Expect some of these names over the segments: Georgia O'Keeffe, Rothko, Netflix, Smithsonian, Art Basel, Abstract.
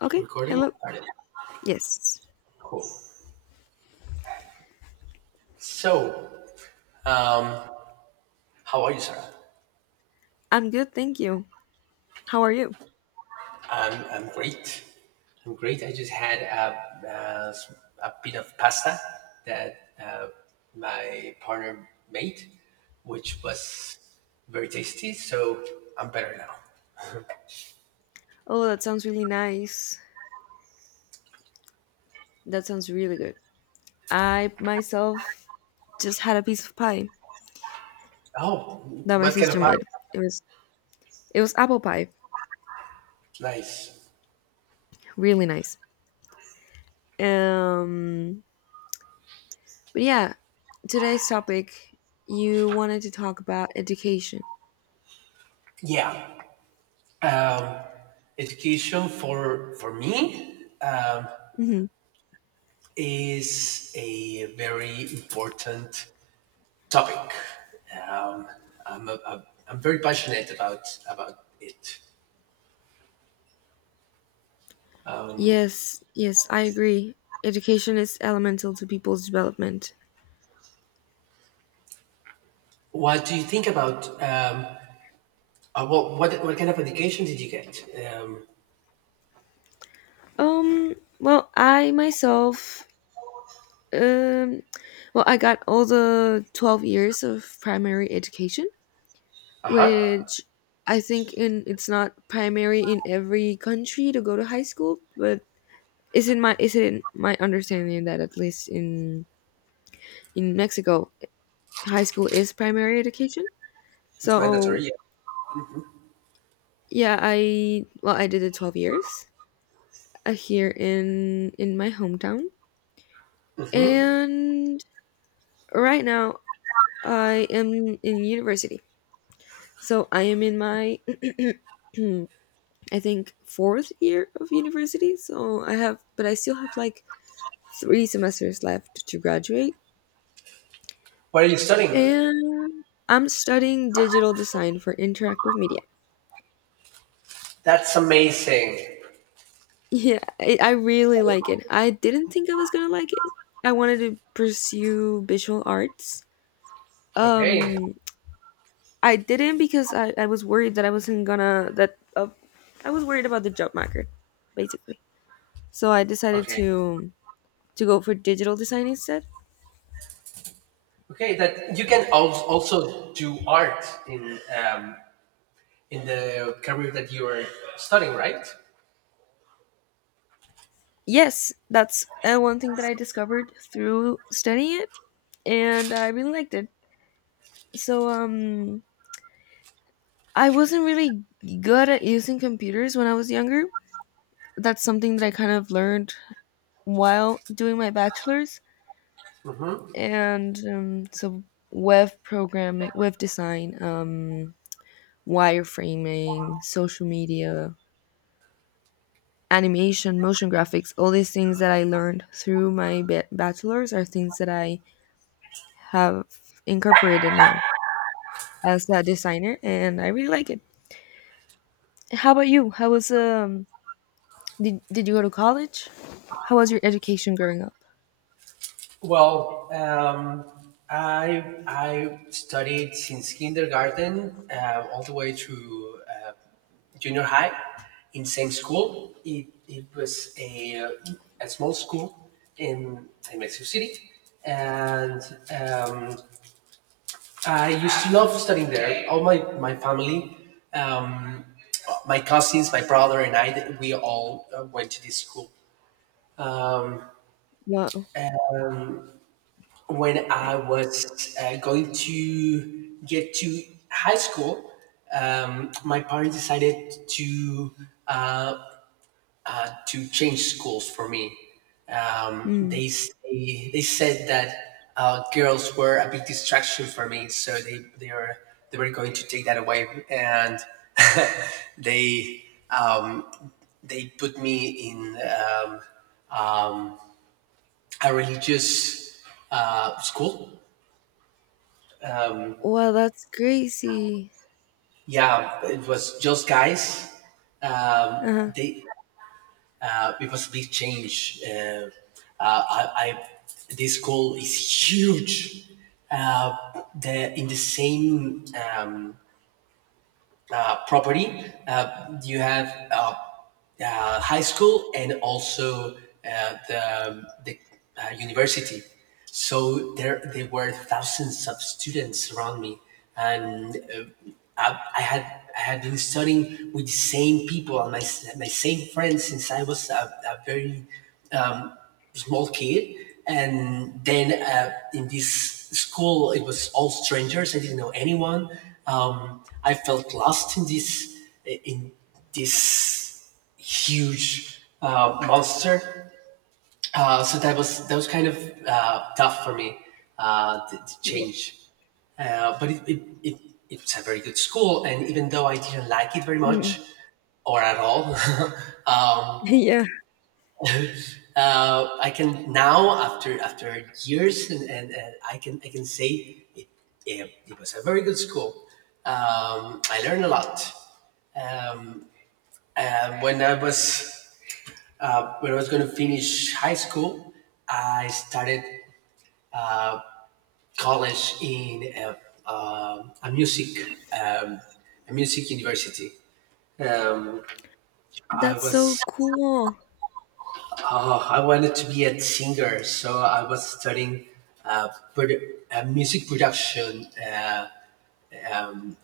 Okay, Recording hello. started. Yes, Cool. So, um, how are you, Sarah? I'm good, thank you. How are you? I'm great. I'm great. I just had a bit of pasta that my partner made, which was very tasty. So I'm better now. Oh, that sounds really nice. That sounds really good. I myself just had a piece of pie Oh, that my what kind of sister pasta? made. It was it was apple pie, Nice. really nice. Um, but yeah, today's topic you wanted to talk about education. Yeah. Um, Education for me Hmm. is a very important topic. Um, I'm very passionate about it. Yes, yes, I agree. Education is elemental to people's development. What do you think about what kind of education did you get? Um, Well, I myself Um, I got all the 12 years of primary education, uh huh. which I think in it's not primary in every country to go to high school, but is in my understanding that at least in Mexico, high school is primary education. It's mandatory. So Yeah. yeah, I did it 12 years here in my hometown, Mm-hmm. and right now I am in university. So I am in my I think fourth year of university. I still have like three semesters left to graduate. What are you studying? And I'm studying digital design for interactive media. That's amazing. Yeah, I really like it. I didn't think I was gonna like it. I wanted to pursue visual arts. Okay. Um, I didn't because I was worried that I wasn't gonna that I was worried about the job market, basically. So I decided Okay. to go for digital design instead. Okay. That you can also do art in the career that you are studying, right? Yes, that's one thing that I discovered through studying it, and I really liked it. So, um, I wasn't really good at using computers when I was younger. That's something that I kind of learned while doing my bachelor's, and so web programming, web design, wireframing, social media, animation, motion graphics, all these things that I learned through my bachelor's are things that I have incorporated now as a designer, and I really like it. How about you? How was um? Did you go to college? How was your education growing up? Well, I studied since kindergarten all the way through junior high in same school. It was a small school in Mexico City, and um, I used to love studying there. All my family, um, my cousins, my brother, and I we all went to this school Wow. when I was going to get to high school. My parents decided uh, to change schools for me. Mm. They said that girls were a big distraction for me, so they were they were going to take that away, and they um, they put me in um, a religious school. Wow, that's crazy. Yeah, it was just guys. Um, Uh-huh. they it was a big change. Uh, I, I this school is huge. Uh, the In the same property, you have uh, high school and also uh, the, the university. So there were thousands of students around me, and I, I had I had been studying with the same people and my same friends since I was a very um, small kid, and then in this school it was all strangers. I didn't know anyone. I felt lost in in this huge monster. So that was kind of tough for me to Yeah. change. But it's a very good school, and even though I didn't like it very Mm. much or at all, Yeah. I can now after years and, I can say it, it was a very good school. I learned a lot. Um, when I was going to finish high school, I started college in a music university. Um, I That's so was— cool. oh, I wanted to be a singer, so I was studying uh, music production,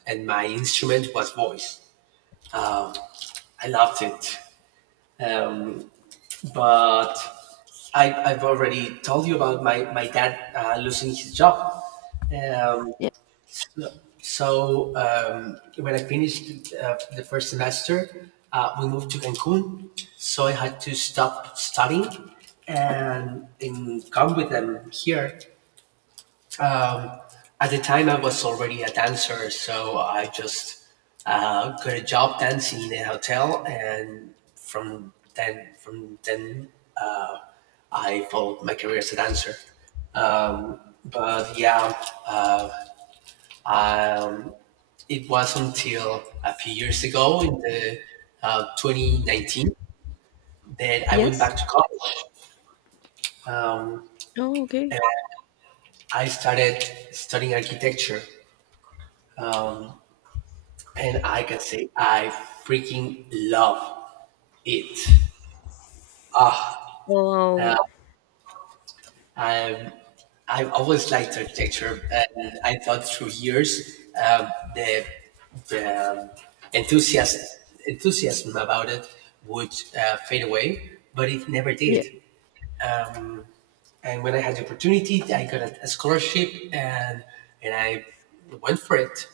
and my instrument was voice. I loved it. Um, but I've already told you about my dad losing his job. Um, Yeah. so when I finished the first semester, we moved to Cancun. So I had to stop studying and come with them here. Um, at the time, I was already a dancer, so I just got a job dancing in a hotel, and from then, uh, I followed my career as a dancer. Um, but yeah, uh, um, it was until a few years ago, in the 2019, that I went Yes. back to college. Um, Oh, okay. and I started studying architecture, and I can say I freaking love it. Uh, Wow. I've, I've always liked architecture, and I thought through years the, the enthusiasm, enthusiasm about it would fade away, but it never Yeah. did. And when I had the opportunity, I got a scholarship, and I went for it.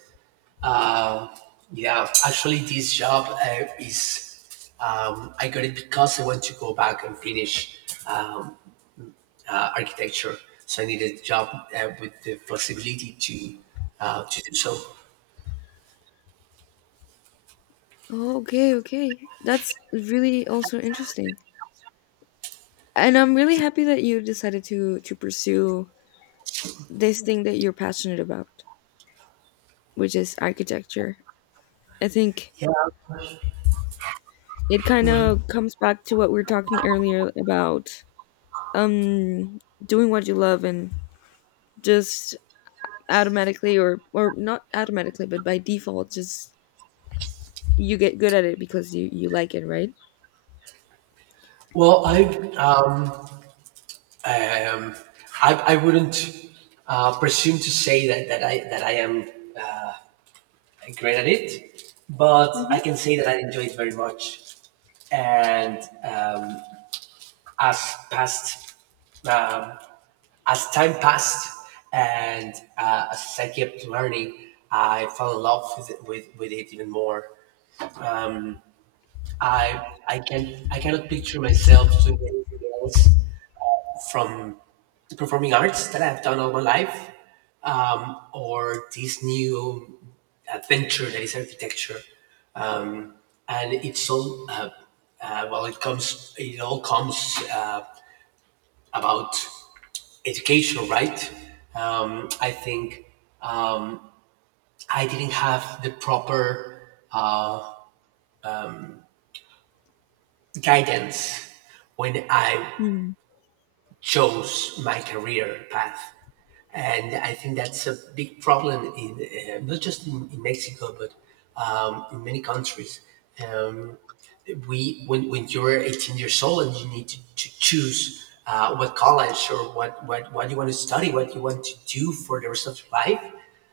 Uh, yeah, actually, this job is I got it because I want to go back and finish um, architecture. So I needed a job with the flexibility to do so. Oh. Okay, okay. That's really also interesting. And I'm really happy that you decided to pursue this thing that you're passionate about, which is architecture. I think Yeah. it kind of comes back to what we were talking earlier about um doing what you love and just automatically or not automatically but by default, just you get good at it because you like it, right? Well, I wouldn't presume to say that I am uh, great at it, but I Mhm. can say that I enjoy it very much. And um, as past um, as time passed and as I kept learning, I fell in love with it, with it even more. Um, I cannot picture myself doing anything else from the performing arts that I've done all my life, or this new adventure that is architecture, and it's all It all comes about education, right? I think um, I didn't have the proper uh, guidance when I Mm. chose my career path. And I think that's a big problem in not just in Mexico, but in many countries. Um, we when you're 18 years old and you need to choose what college or what you want to study, what you want to do for the rest of your life,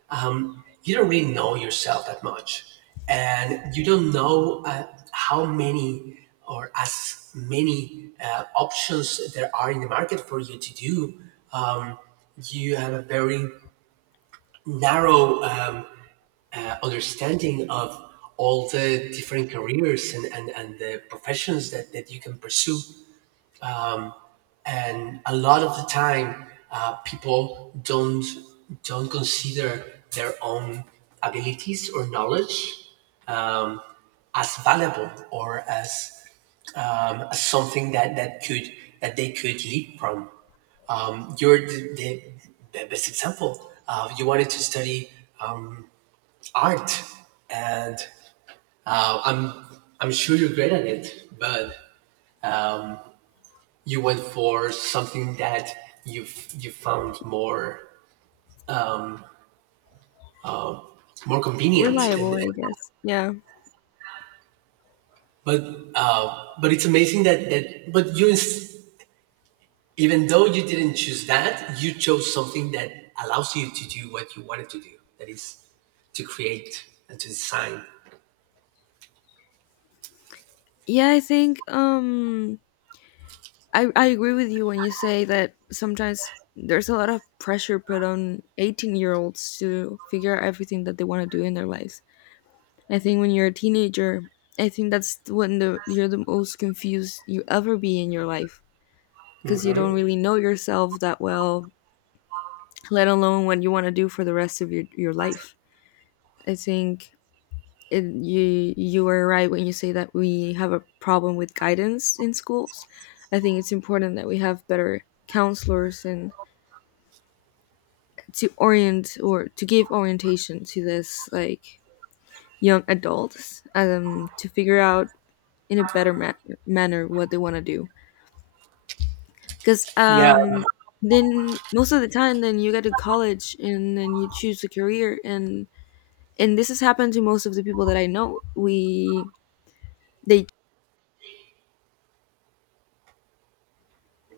you don't really know yourself that much, and you don't know how many or as many options there are in the market for you to do. Um, you have a very narrow understanding of all the different careers and the professions that, that you can pursue. And a lot of the time, people don't consider their own abilities or knowledge um, as valuable or as something that, that could that they could leap from. You're the best example. You wanted to study um, art, and uh, I'm I'm sure you're great at it, but you went for something that you found more convenient. Reliable, And I guess. Yeah. but uh, but it's amazing that but even though you didn't choose that, you chose something that allows you to do what you wanted to do. That is to create and to design. Yeah, I think I agree with you when you say that sometimes there's a lot of pressure put on 18-year-olds to figure out everything that they want to do in their lives. I think when you're a teenager, I think that's when the you're the most confused you ever be in your life, because you don't Mm-hmm. really know yourself that well, let alone what you want to do for the rest of your life. I think you are right when you say that we have a problem with guidance in schools. I think it's important that we have better counselors and to orient or to give orientation to this like young adults, to figure out in a better manner what they want to do, because Yeah, then most of the time then you get to college and then you choose a career, and this has happened to most of the people that I know. We they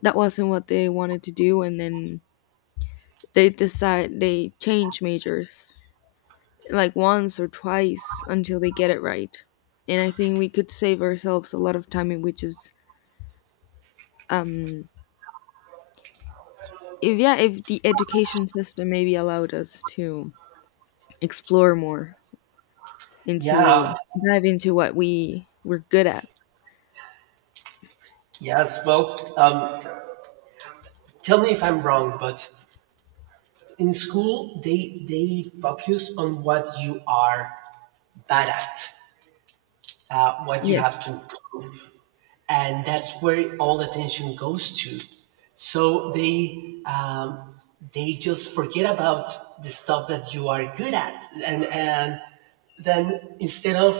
That wasn't what they wanted to do, and then they decide they change majors like once or twice until they get it right. And I think we could save ourselves a lot of time in which is, um if yeah if the education system maybe allowed us to explore more yeah, into dive into what we're good at. yes. Well, tell me if I'm wrong, but in school they focus on what you are bad at, what you have to— Yes, and that's where all the attention goes to. So they just forget about the stuff that you are good at, and then instead of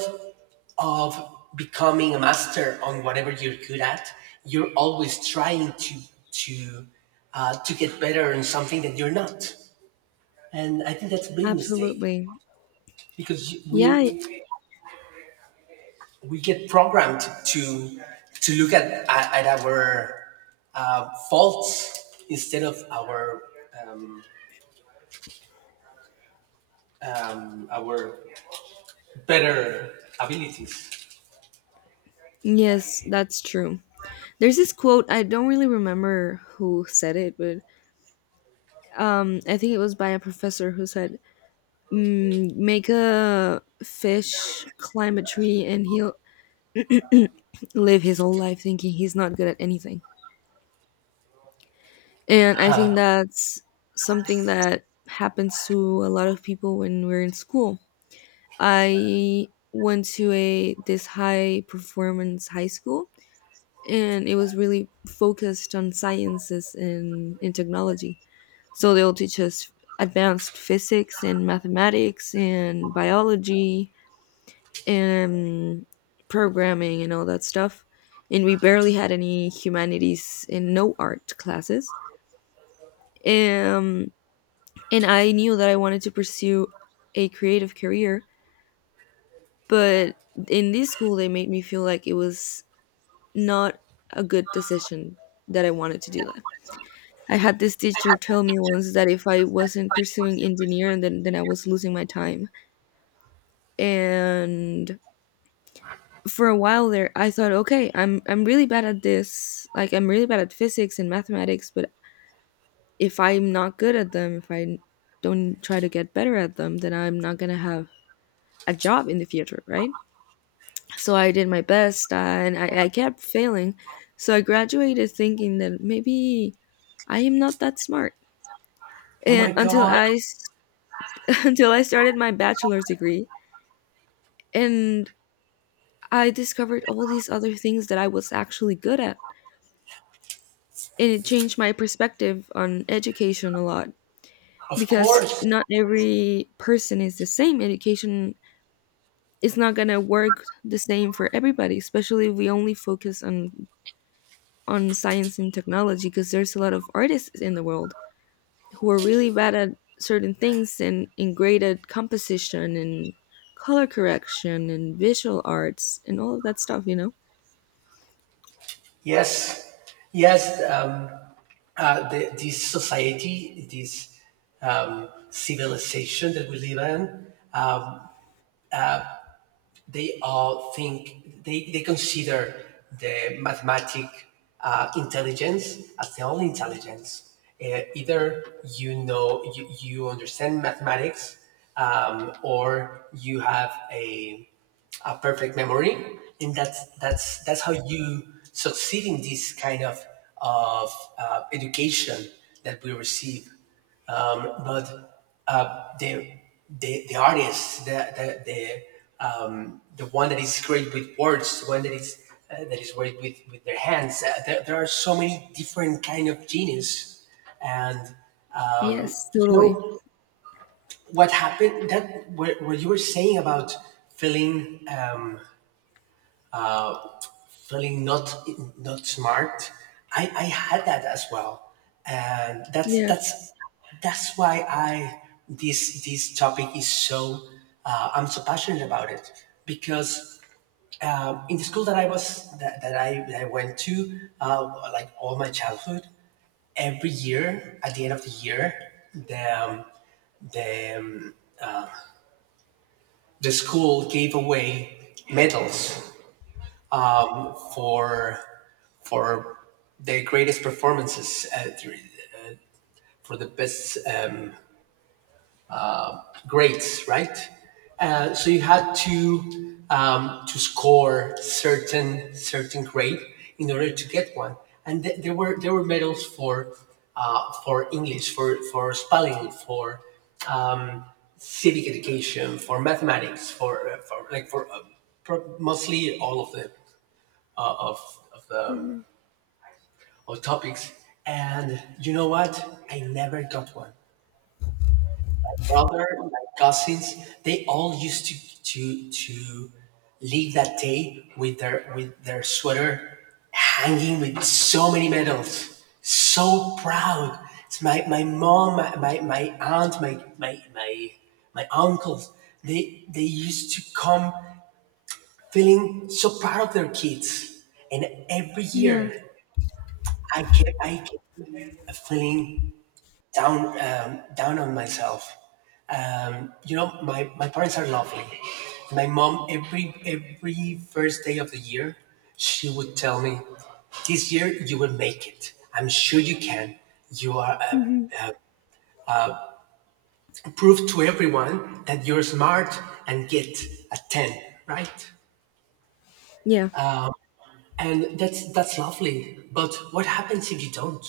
becoming a master on whatever you're good at, you're always trying to to to get better in something that you're not, and I think that's a big mistake absolutely. because Yeah, we get programmed to look at our faults instead of um, our better abilities. yes, that's true. There's this quote, I don't really remember who said it, but I think it was by a professor who said, mm, make a fish climb a tree and he'll live his whole life thinking he's not good at anything. And I think that's something that happens to a lot of people when we're in school. I went to a this high performance high school, and it was really focused on sciences and in technology. So they'll teach us advanced physics and mathematics and biology and programming and all that stuff. And we barely had any humanities and no art classes. Um, and I knew that I wanted to pursue a creative career, but in this school they made me feel like it was not a good decision, that I wanted to do that. I had this teacher tell me once that if I wasn't pursuing engineering, then I was losing my time. And for a while there I thought, okay, I'm really bad at this. Like I'm really bad at physics and mathematics, but if I'm not good at them, if I don't try to get better at them, then I'm not going to have a job in the future, right? So I did my best, and I kept failing. So I graduated thinking that maybe I am not that smart. Oh my And until God! I s- Until I started my bachelor's degree and I discovered all these other things that I was actually good at. And it changed my perspective on education a lot, Of because course, not every person is the same. Education is not going to work the same for everybody, especially if we only focus on science and technology, because there's a lot of artists in the world who are really bad at certain things, and great at composition and color correction and visual arts and all of that stuff, you know? yes, yes. This society, this civilization that we live in, um, they all think they consider the mathematic intelligence as the only intelligence. Either you understand mathematics or you have a perfect memory, and that's how you succeed in this kind of education that we receive. But the artist, the one that is great with words, the one that is great with their hands. There are so many different kind of genius, and um, Yes, you totally. know what happened— that what you were saying about feeling. Um, feeling not smart. I had that as well, and Yeah. That's why I— this topic is so I'm so passionate about it because in the school that I was that, that I went to uh, like all my childhood, every year at the end of the year the um, the, um, the school gave away medals for for their greatest performances for the best grades, right? So you had to score certain grade in order to get one, and there were medals for English, for spelling, for um, civic education, for mathematics, for like for pro- mostly all of the uh, of of the Mhm. or topics. And you know what? I never got one. Brother, my cousins, they all used to leave that day with their sweater hanging with so many medals. So proud. It's my, my mom, my aunt, my uncles, they used to come feeling so proud of their kids. And every Yeah. year I kept feeling down down on myself. You know, my parents are lovely. My mom every first day of the year, she would tell me, "This year you will make it. I'm sure you can. You are— Hmm. prove to everyone that you're smart and get a ten, right?" Yeah. And that's lovely. But what happens if you don't?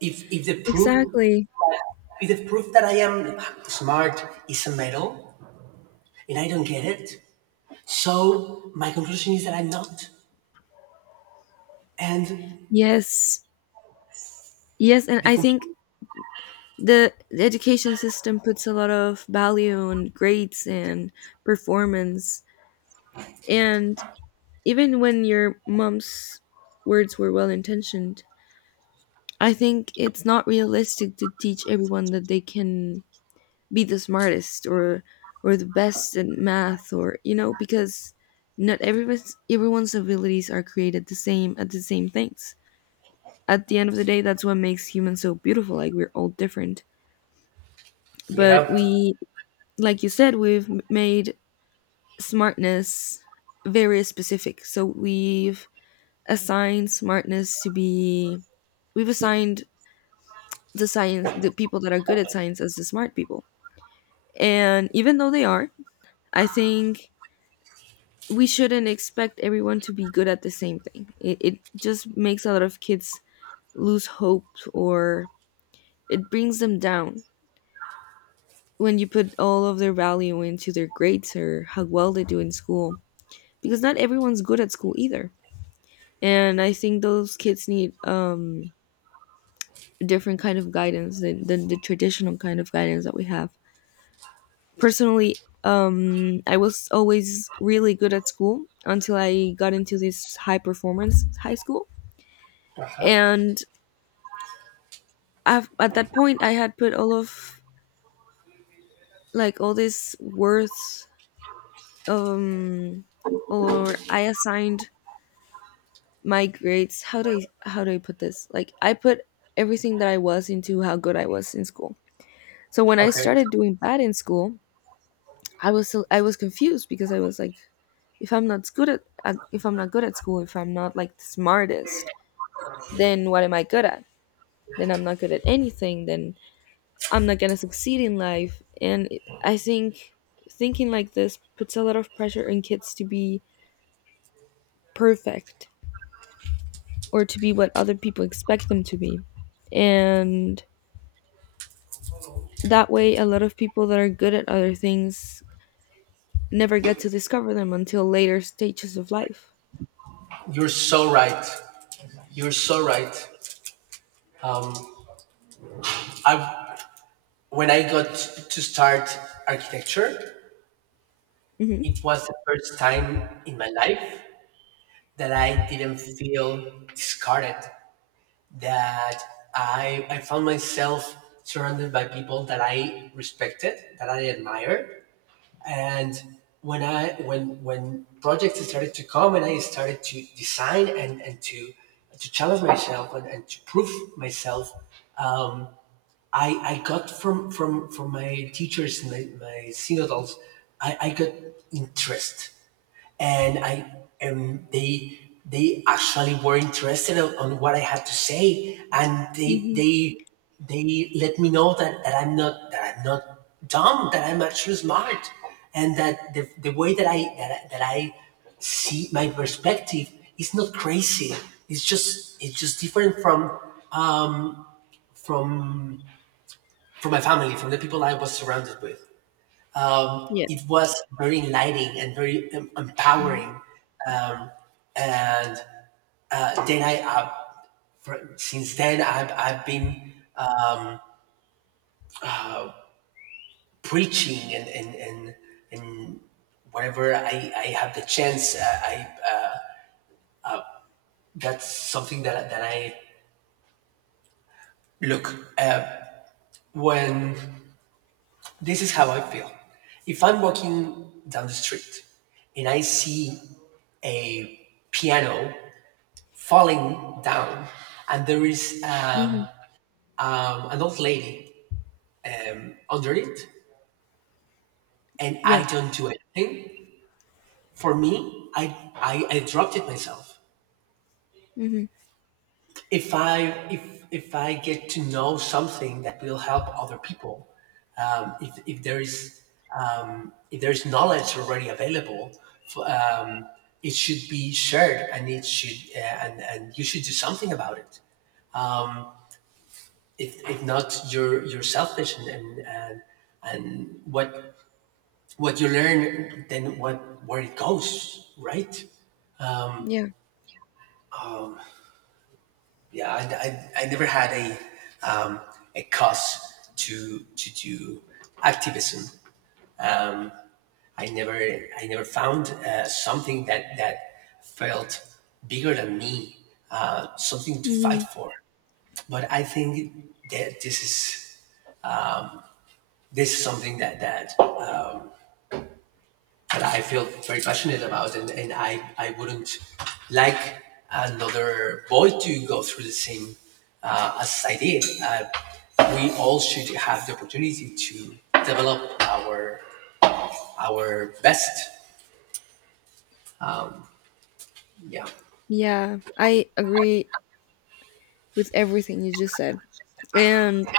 If the proof— Exactly. if the proof that I am smart is a medal and I don't get it, so my conclusion is that I'm not. And Yes. Yes. And the I think conclusion. The education system puts a lot of value on grades and performance. And even when your mom's words were well intentioned, I think it's not realistic to teach everyone that they can be the smartest or the best at math, or you know, because not everyone's everyone's abilities are created the same at the same things. At the end of the day, that's what makes humans so beautiful. Like we're all different, but Yeah. we, like you said, we've made smartness very specific. So we've assign smartness to be We've assigned the people that are good at science as the smart people, and even though they are, I think we shouldn't expect everyone to be good at the same thing. It just makes a lot of kids lose hope or it brings them down when you put all of their value into their grades or how well they do in school, because not everyone's good at school either. And I think those kids need different kind of guidance than the traditional kind of guidance that we have. Personally, I was always really good at school until I got into this high performance high school, Uh-huh. and at that point, I had put all of all this worth, um, or I assigned my grades. How do I put this? Like I put everything that I was into how good I was in school. So when I Okay. started doing bad in school, I was so I was confused because I was like, if I'm not good at, if I'm not good at school, if I'm not like the smartest, then what am I good at? Then I'm not good at anything. Then I'm not gonna succeed in life. I think thinking like this puts a lot of pressure on kids to be perfect or to be what other people expect them to be. And that way, a lot of people that are good at other things never get to discover them until later stages of life. You're so right. You're so right. Um, I when I got to start architecture, Hmm. it was the first time in my life that I didn't feel discarded. That I found myself surrounded by people that I respected, that I admired. And when I when projects started to come and I started to design and to challenge myself and to prove myself. Um, I I got from my teachers and my synodals. I got interest and I and they actually were interested on what I had to say, and they Hmm. they they let me know that, that I'm not dumb, that I'm actually smart, and that the way that I see my perspective is not crazy. It's just different from um, from from my family, from the people I was surrounded with. Yeah. It was very enlightening and very empowering. Um, and Then since then I've been preaching and whenever I have the chance. I, that's something that I look. Uh, when this is how I feel. If I'm walking down the street and I see a piano falling down and there is Mhm. An old lady under it and I Yeah. don't do anything, for me, I dropped it myself. Hmm. If i if if i get to know something that will help other people, um, if, if there is if there is knowledge already available for, um, it should be shared and it should and you should do something about it. If not, you're selfish, and what you learn, then what where it goes, right? Yeah. Yeah, I never had um, a cause to do activism. I never found something that felt bigger than me, something to fight Hmm. for. But I think that this is something that I feel very passionate about, and I wouldn't like another boy to go through the same as I did. We all should have the opportunity to develop our best. Yeah, Yeah, I agree with everything you just said. And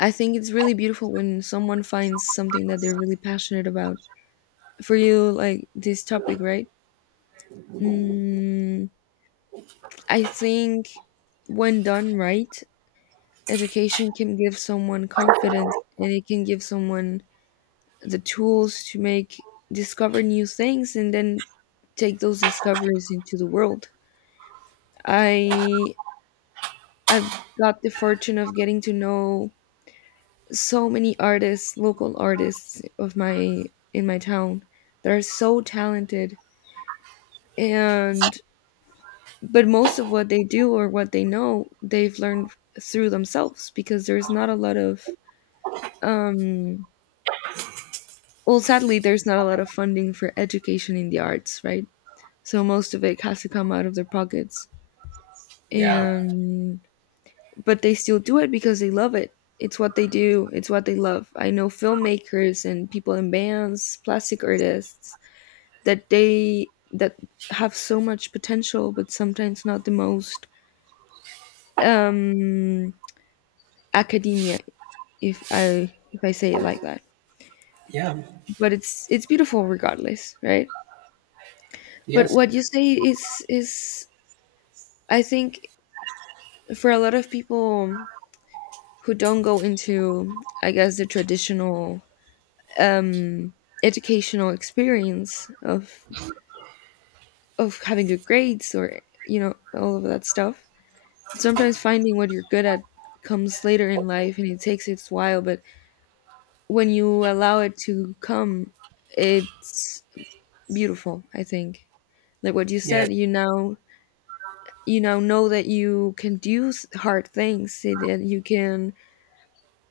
I think it's really beautiful when someone finds something that they're really passionate about. For you, like this topic, right? Mm, I think when done right, education can give someone confidence and it can give someone the tools to make discover new things and then take those discoveries into the world. I I've got the fortune of getting to know so many artists, local artists of my in my town that are so talented, and but most of what they do or what they know, they've learned through themselves, because there's not a lot of um well, sadly, there's not a lot of funding for education in the arts, right? So most of it has to come out of their pockets. yeah, And but they still do it because they love it. It's what they do, it's what they love. I know filmmakers and people in bands, plastic artists that have so much potential but sometimes not the most um academia, if I say it like that. yeah. But it's beautiful regardless, right? But Yes, what you say is, I think, for a lot of people who don't go into, I guess, the traditional um, educational experience of having good grades or, you know, all of that stuff. Sometimes finding what you're good at comes later in life and it takes its while, but when you allow it to come, it's beautiful. I think, like what you yes, said, you now know that you can do hard things, say that you can,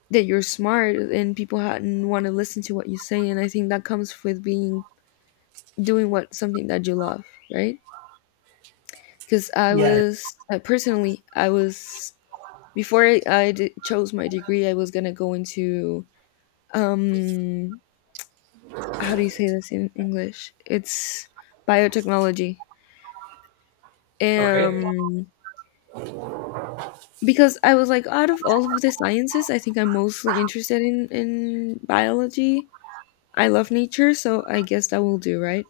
that you're smart and people want to listen to what you say. And I think that comes with being doing what something that you love, right? Because I yeah. was personally, I was before I chose my degree, I was gonna go into um how do you say this in English? It's biotechnology. Okay. Um, because I was like, out of all of the sciences, I think I'm mostly interested in biology. I love nature, so I guess that will do, right?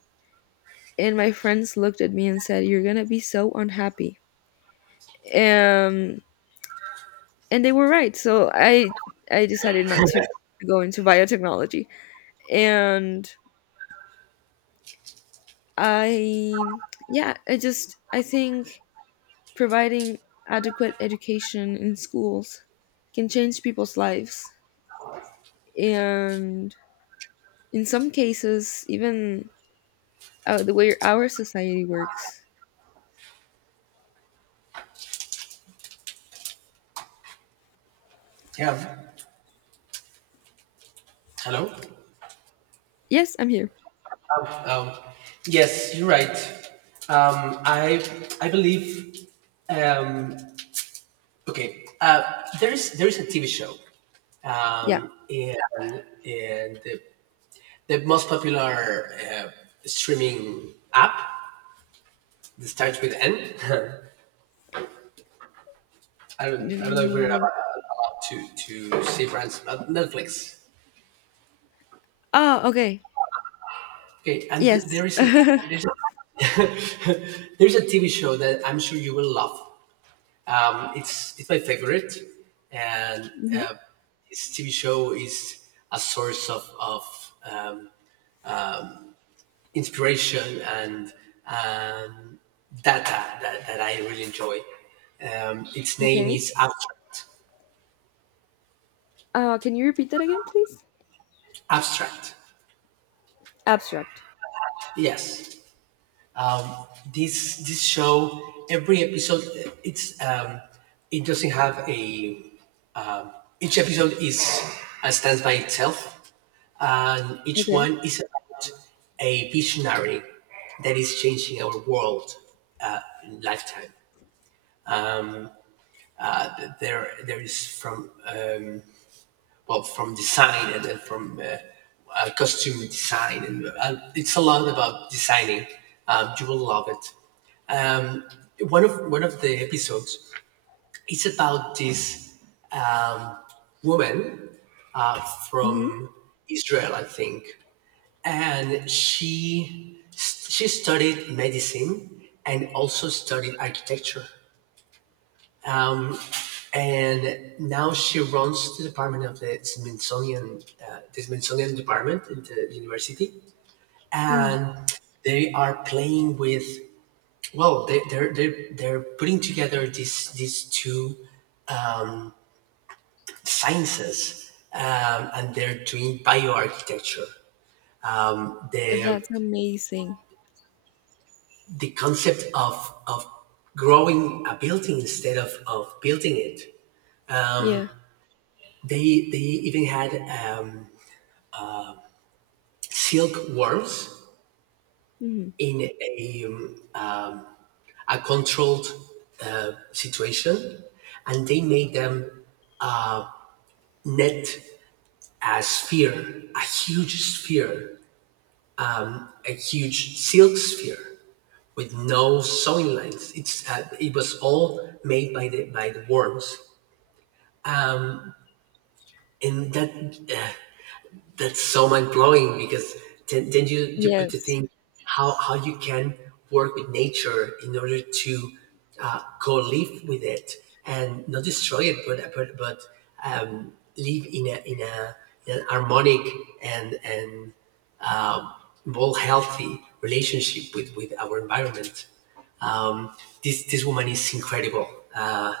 And my friends looked at me and said, "You're gonna be so unhappy." Um, and they were right. So I decided not to go into biotechnology. And I Yeah, I think providing adequate education in schools can change people's lives. And in some cases, even the way our society works. Yeah. Hello. Yes, I'm here. Um, um, yes, you're right. Um, I I believe. Um, okay. There's a TV show, Yeah. um, and and the, the most popular streaming app that starts with N. I don't know if we're about, Do- allowed to say France, but Netflix. Oh, okay. Okay, and Yes. Mhm. there's there's a TV show that I'm sure you will love. It's my favorite, and this TV show is a source of inspiration and um, data that I really enjoy. Its name Okay. is Abstract. Can you repeat that again, please? Abstract. Abstract. Yes. Um, this show, every episode it's it doesn't have a each episode is stands by itself, and each Okay. one is about a visionary that is changing our world uh, lifetime. Uh, there is, from well, from design, and then from costume design, and it's a lot about designing. You will love it. Um, one of the episodes is about this um, woman Mm-hmm. from Israel, I think, and she studied medicine and also studied architecture. Um, and now she runs the department of the Smithsonian department in the university, Mhm. and they are playing with. Well, they're putting together these two sciences, and they're doing bioarchitecture. Um, the That's amazing. the concept of of growing a building instead of building it. Yeah. They even had um, silk worms Mhm. in a controlled situation, and they made them net a sphere, a huge silk sphere with no sewing lines. It was all made by the worms, and that's so mind blowing because then you put to Yes. think how you can work with nature in order to co-live with it and not destroy it, but live in a in an harmonic and well, healthy relationship with our environment. Um, this woman is incredible. Uh,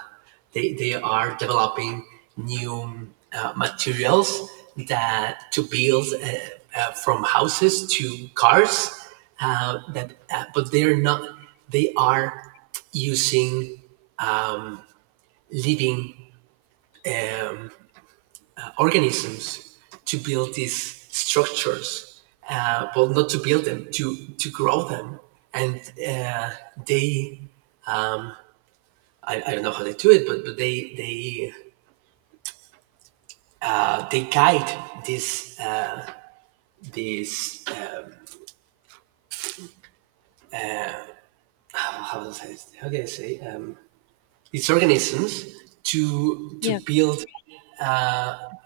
they are developing new materials that to build from houses to cars. That But they're not. They are using living. Um, Organisms to build these structures, well, not to build them, to grow them, and uh, they. I don't know how they do it, but, they they guide this this how do I say how can I say, these organisms to Yeah. build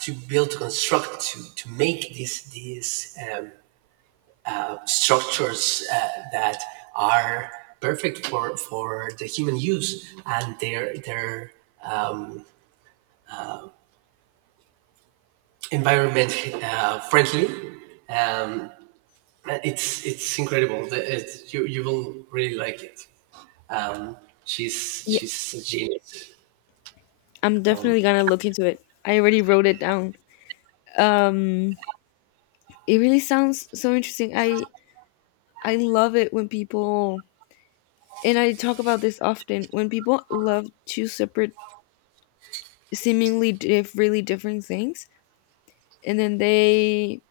to build to construct to make these structures that are perfect for the human use, and they're um, environment friendly. Um, it's incredible. You will really like it. Um, she's Yeah, a genius. I'm definitely gonna look into it. I already wrote it down. Um, it really sounds so interesting. I love it when people — and I talk about this often — when people love two separate, seemingly really different things, and then they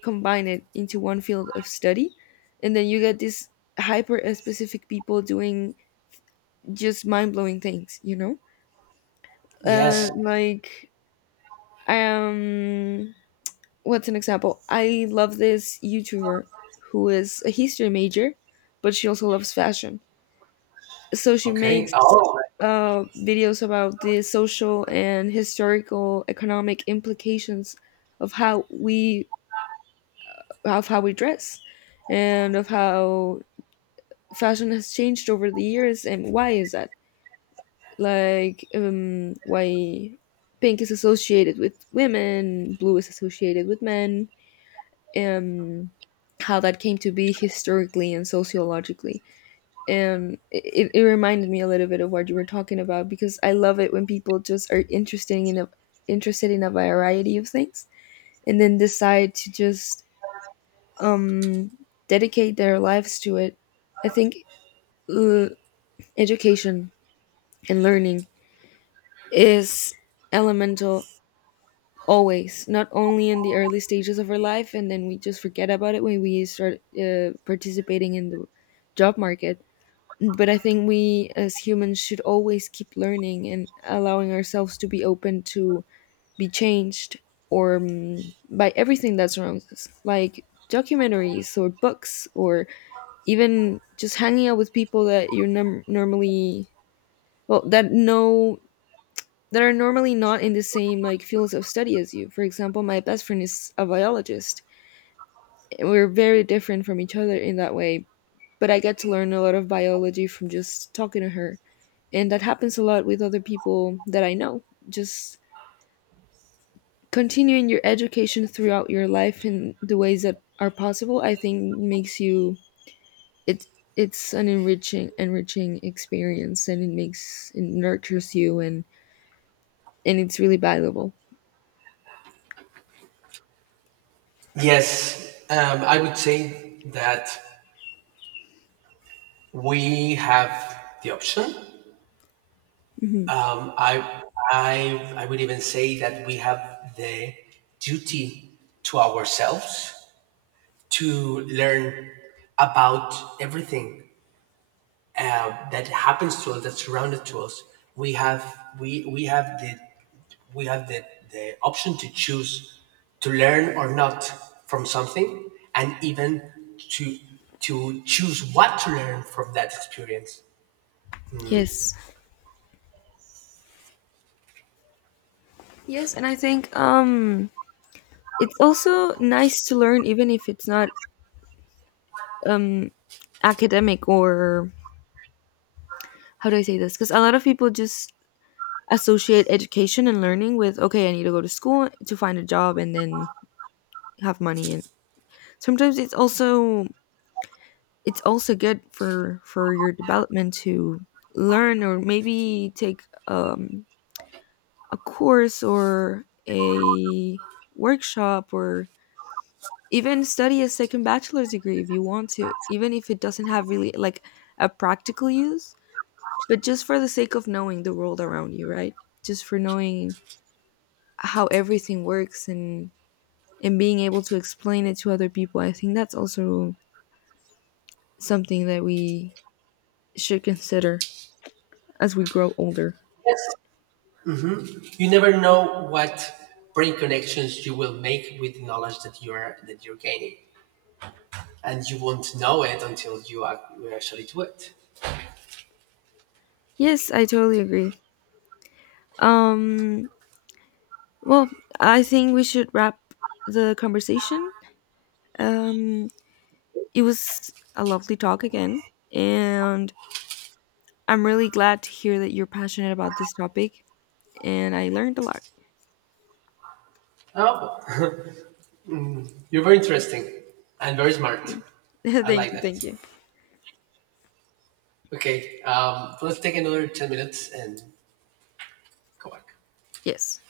combine it into one field of study, and then you get these hyper specific people doing just mind blowing things. Uh, Yes. like Um, what's an example? I love this YouTuber who is a history major, but she also loves fashion. So she Okay. makes Oh, videos about the social and historical economic implications of how we dress and of how fashion has changed over the years, and why is that, like, why pink is associated with women, blue is associated with men, um, how that came to be historically and sociologically. And it reminded me a little bit of what you were talking about because I love it when people just are interested in a variety of things and then decide to just um, dedicate their lives to it. I think uh, education and learning is elemental. Always, not only in the early stages of our life, and then we just forget about it when we start participating in the job market. But I think we as humans should always keep learning and allowing ourselves to be open to be changed or by everything that surrounds us, like documentaries or books, or even just hanging out with people that you're num normally — well that know that are normally not in the same, like, fields of study as you. For example, my best friend is a biologist, and we're very different from each other in that way, but I get to learn a lot of biology from just talking to her. And that happens a lot with other people that I know. Just continuing your education throughout your life in the ways that are possible, I think, makes you — it it's an enriching experience, and it nurtures you, and it's really valuable. yes. I would say that we have the option. Hmm. Um, I, I would even say that we have the duty to ourselves to learn about everything that happens to us, that's surrounded to us. We have we have the option to choose to learn or not from something, and even to choose what to learn from that experience. Yes. Yes, and I think, it's also nice to learn, even if it's not um, academic, or — how do I say this? Because a lot of people just associate education and learning with, okay, I need to go to school to find a job and then have money. And sometimes it's also good for your development to learn, or maybe take um, a course or a workshop, or even study a second bachelor's degree if you want to, even if it doesn't have really, like, a practical use, but just for the sake of knowing the world around you, right? Just for knowing how everything works, and being able to explain it to other people. I think that's also something that we should consider as we grow older. Yes, you never know what brain connections you will make with the knowledge that you're gaining, and you won't know it until you actually do it. Yes, I totally agree. um well, I think we should wrap the conversation. um it was a lovely talk again, and I'm really glad to hear that you're passionate about this topic, and I learned a lot. Oh, you're very interesting and very smart. Thank you, I like thank you. that. Thank you. Okay, let's take another 10 minutes and go back. Yes.